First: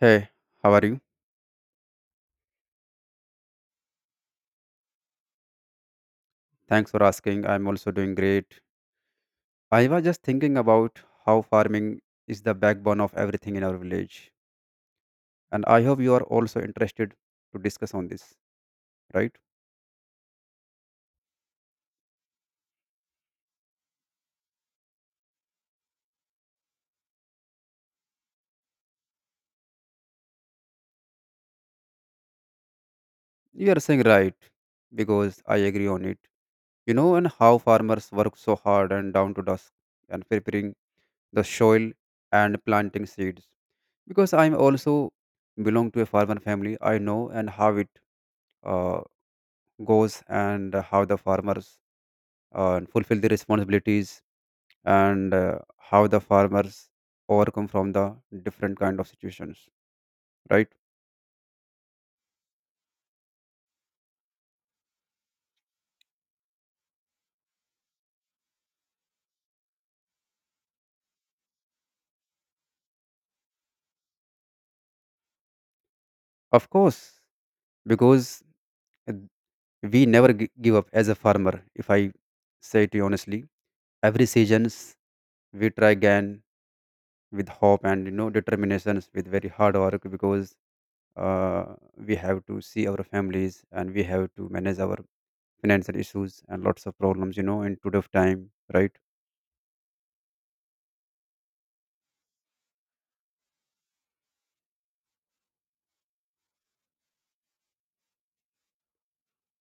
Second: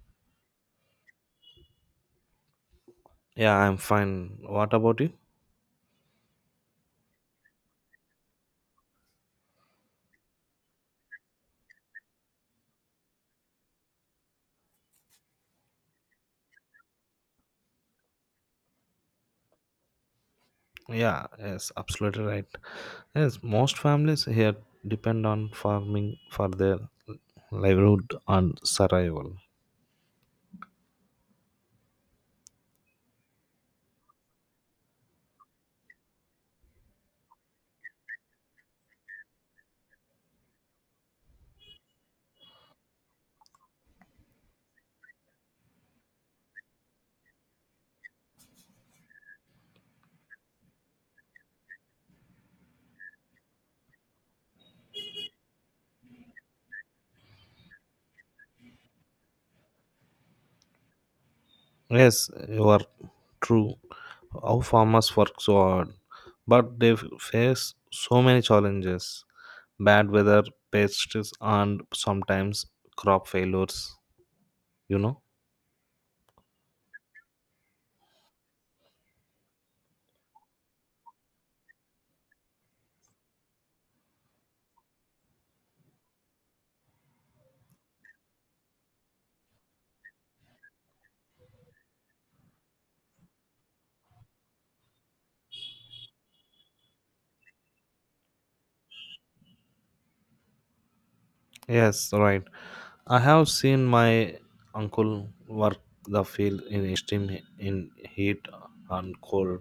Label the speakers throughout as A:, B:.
A: Hey, how are you?
B: Yeah, I'm fine. What about you?
A: Thanks for asking. I'm also doing great. I was just thinking about how farming is the backbone of everything in our village. And I hope you are also interested to discuss on this, right?
B: Yeah, yes, absolutely right. Yes, most families here depend on farming for their livelihood and survival.
A: You are saying right because I agree on it. You know, and how farmers work so hard and down to dusk and preparing the soil and planting seeds. Because I'm also belong to a farmer family, I know and how it uh, goes and how the farmers and fulfill the responsibilities and how the farmers overcome from the different kind of situations, right?
B: Yes, you are true. Our farmers work so hard, but they face so many challenges, bad weather, pests, and sometimes crop failures, you know.
A: Of course, because uh, we never give up as a farmer. If I say to you honestly, every seasons we try again with hope and, you know, determinations with very hard work, because uh, we have to see our families and we have to manage our financial issues and lots of problems, you know, in today's time, right?
B: Yes, right. I have seen my uncle work the field in extreme he- in heat and cold.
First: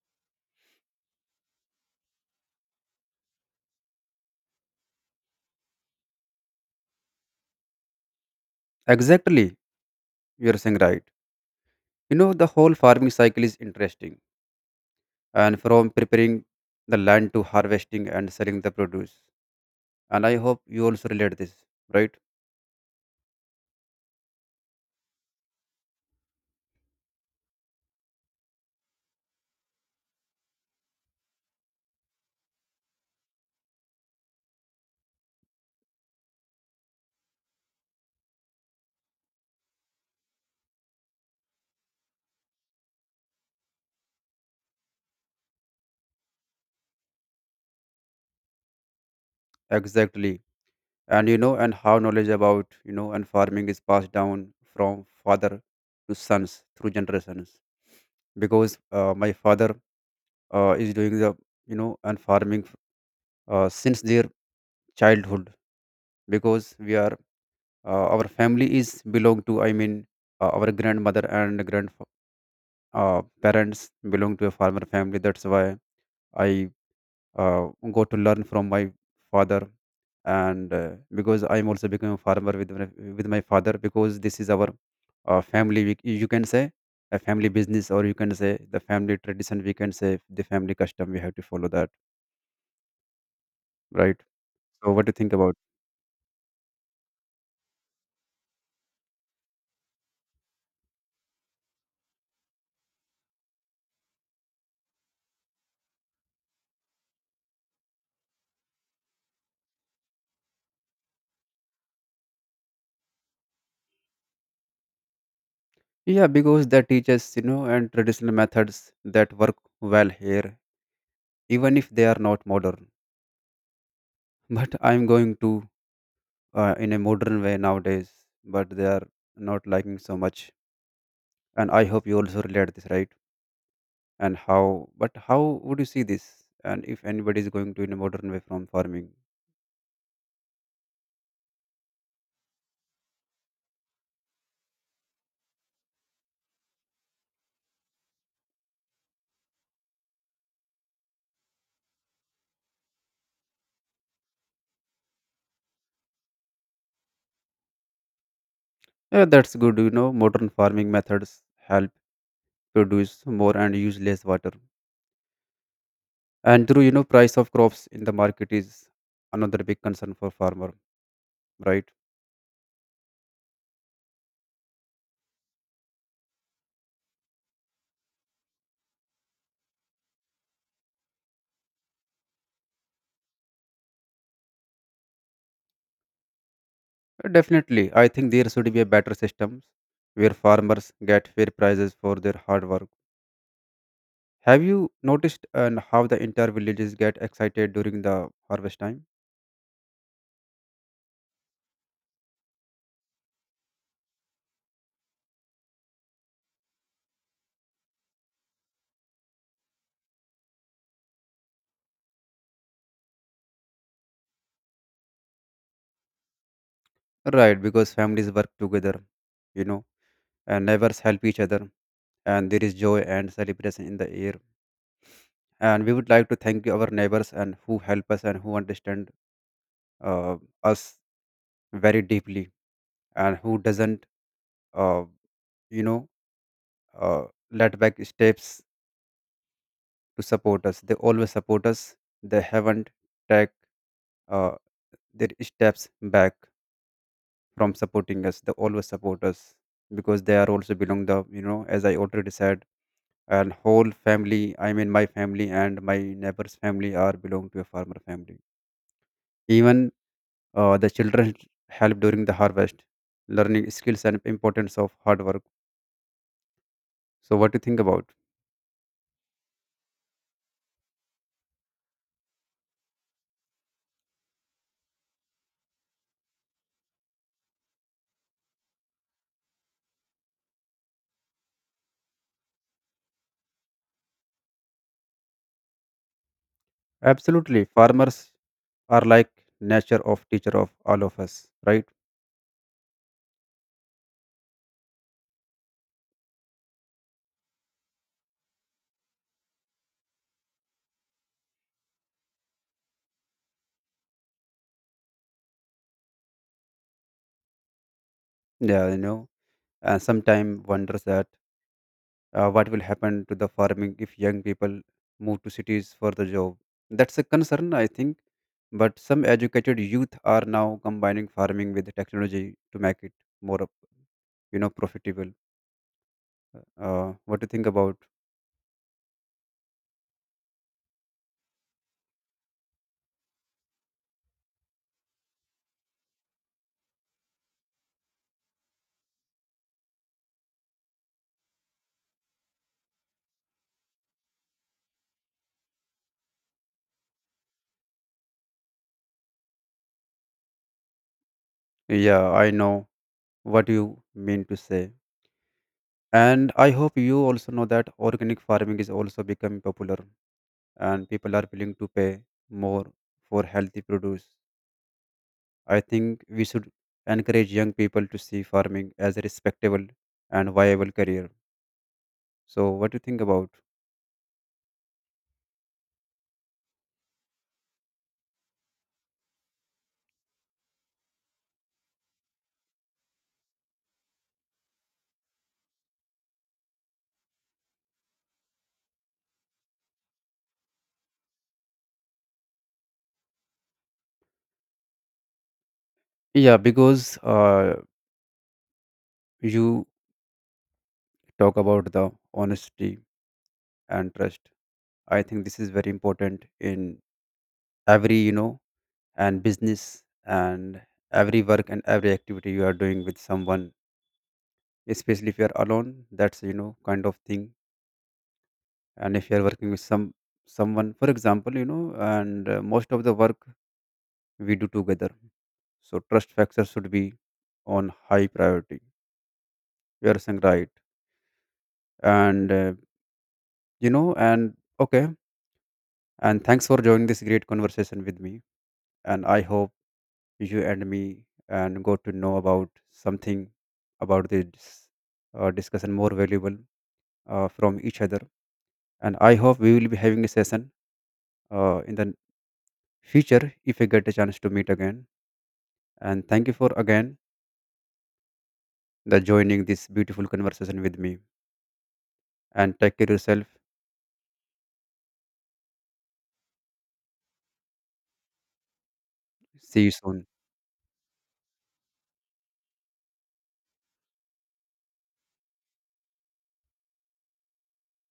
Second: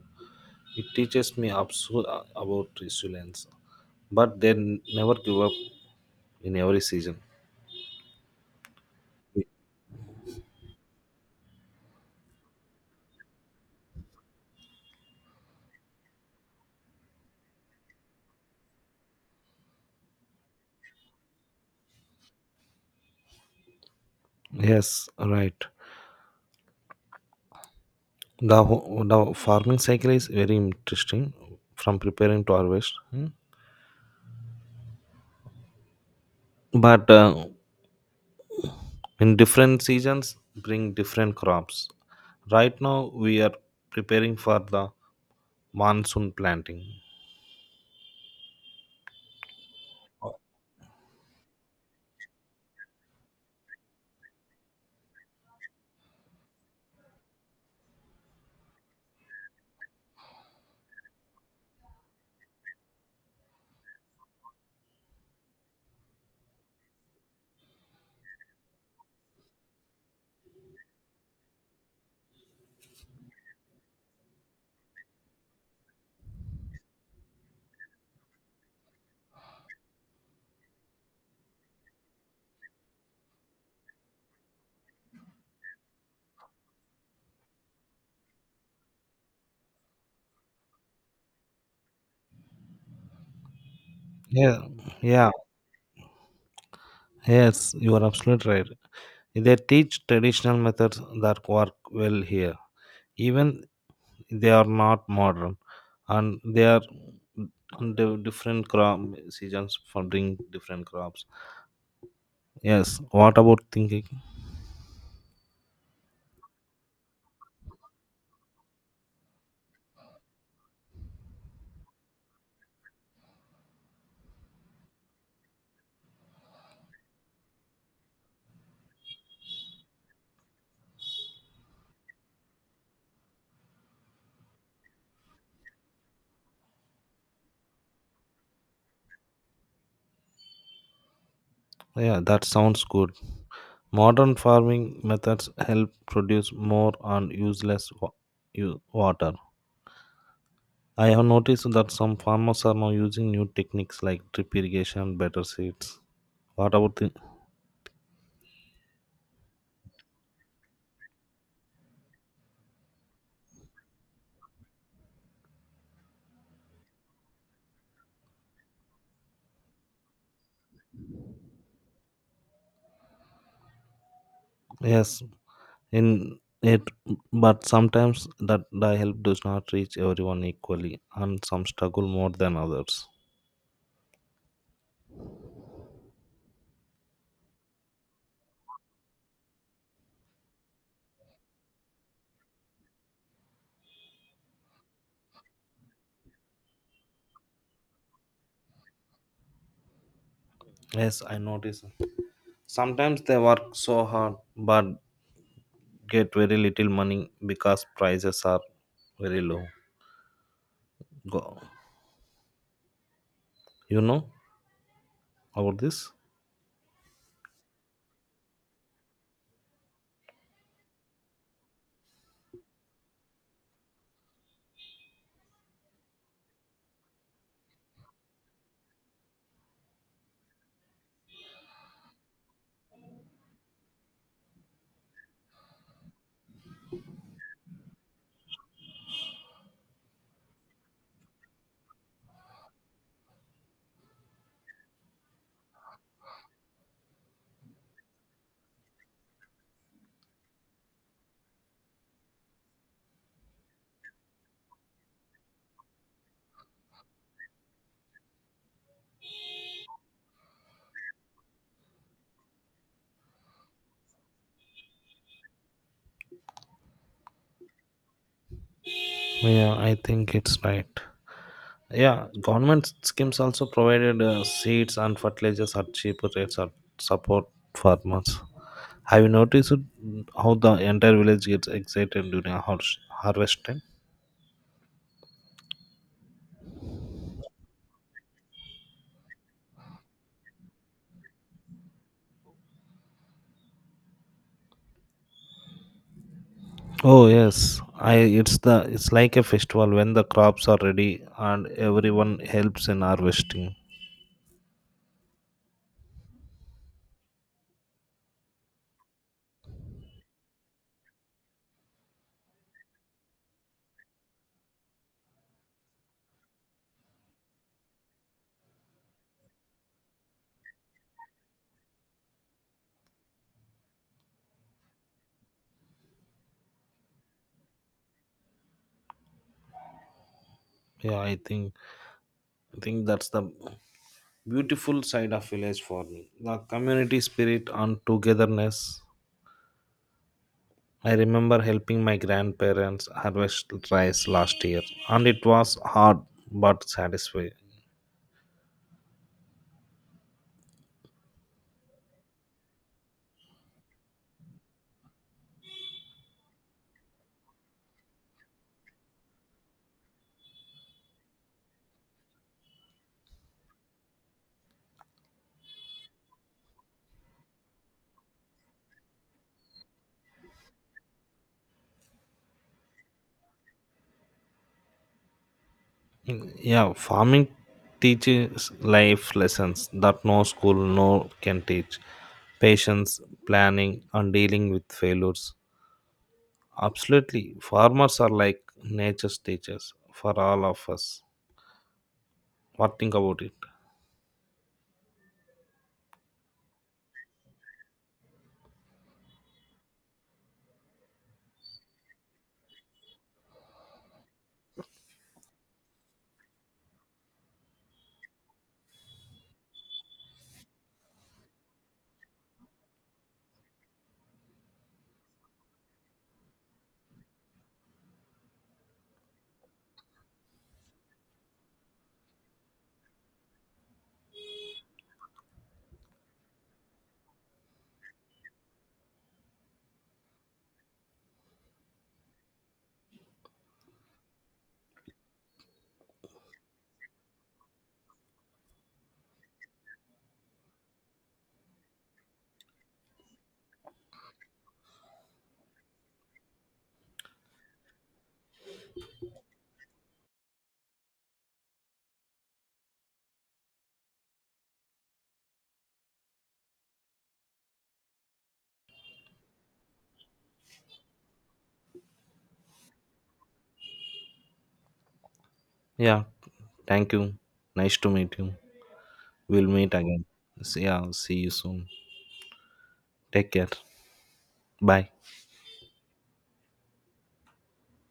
B: It teaches me absurd about resilience, but they never give up in every season.
A: Exactly, you're saying right. You know, the whole farming cycle is interesting, and from preparing the land to harvesting and selling the produce. And I hope you also relate this, right?
B: Yes, right. The farming cycle is very interesting from preparing to harvest. Hmm, but in different seasons bring different crops. Right now we are preparing for the monsoon planting.
A: Exactly. And you know, and how knowledge about, you know, and farming is passed down from father to sons through generations. Because my father is doing the, you know, and farming since their childhood. Because we are, our family is belong to, I mean, our grandmother and grandfather parents belong to a farmer family. That's why I go to learn from my father, and because I'm also becoming a farmer with my father, because this is our family. We, you can say a family business, or you can say the family tradition. We can say the family custom. We have to follow that, right?
B: Yeah,
A: So, what do you
B: yeah,
A: think about?
B: yes, you are absolutely right. They teach traditional methods that work well here, even they are not modern, and they are the different crop seasons for bring different crops. Yes, what about thinking?
A: Yeah, because they teach us, you know, and traditional methods that work well here, even if they are not modern. But I'm going to in a modern way nowadays, but they are not liking so much. And I hope you also relate this, right? And how, but how would you see this? And if anybody is going to in a modern way from farming,
B: Yeah, that sounds good. Modern farming methods help produce more and use less water. I have noticed that some farmers are now using new techniques like drip irrigation, better seeds. What about the?
A: yeah, that's good. You know, modern farming methods help produce more and use less water. And through you know, price of crops in the market is another big concern for farmer, right?
B: Yes, in it, but sometimes that the help does not reach everyone equally, and some struggle more than others.
A: Definitely, I think there should be a better system where farmers get fair prices for their hard work. Have you noticed and how the entire villages get excited during the harvest time?
B: Yes, I notice. Sometimes they work so hard but get very little money because prices are very low. Go, you know about this?
A: Right, because families work together, you know, and neighbors help each other, and there is joy and celebration in the air. And we would like to thank our neighbors and who help us and who understand uh, us very deeply and who doesn't, uh, you know, uh, let back steps to support us. They always support us. They haven't take uh, their steps back from supporting us. They always support us because they are also belong the, you know, as I already said, and whole family. I mean, my family and my neighbor's family are belong to a farmer family. Even the children help during the harvest, learning skills and importance of hard work. So what do you think about?
B: Yeah, I think it's right. Yeah, government schemes also provided seeds and fertilizers at cheaper rates and support farmers. Have you noticed how the entire village gets excited during harvest time?
A: Absolutely, farmers are like nature of teacher of all of us, right?
B: Oh yes, I it's the it's like a festival when the crops are ready and everyone helps in harvesting.
A: Yeah, you know. And sometimes wonders that what will happen to the farming if young people move to cities for the job. That's a concern, I think, but some educated youth are now combining farming with technology to make it more, you know, profitable. What do you think about?
B: Yeah, I think that's the beautiful side of village for me. The community spirit and togetherness. I remember helping my grandparents harvest rice last year, and it was hard but satisfying.
A: Yeah, I know what you mean to say, and I hope you also know that organic farming is also becoming popular and people are willing to pay more for healthy produce. I think we should encourage young people to see farming as a respectable and viable career. So, what do you think about?
B: Yeah, farming teaches life lessons that no school no can teach. Patience, planning, and dealing with failures. Absolutely, farmers are like nature's teachers for all of us. What think about it?
A: Yeah, because you talk about the honesty and trust. I think this is very important in every, you know, and business and every work and every activity you are doing with someone. Especially if you are alone, that's, you know, kind of thing. And if you are working with someone, for example, you know, and most of the work we do together. So trust factor should be on high priority. You're saying right, and you know, and okay, and thanks for joining this great conversation with me. And I hope you and me and got to know about something about this discussion more valuable from each other. And I hope we will be having a session in the future if I get a chance to meet again. And thank you for again the joining this beautiful conversation with me. And take care yourself.
B: Yeah, thank you. Nice to meet you. We'll
A: See you
B: meet again.
A: soon.
B: Yeah, see you soon. Take care. Bye.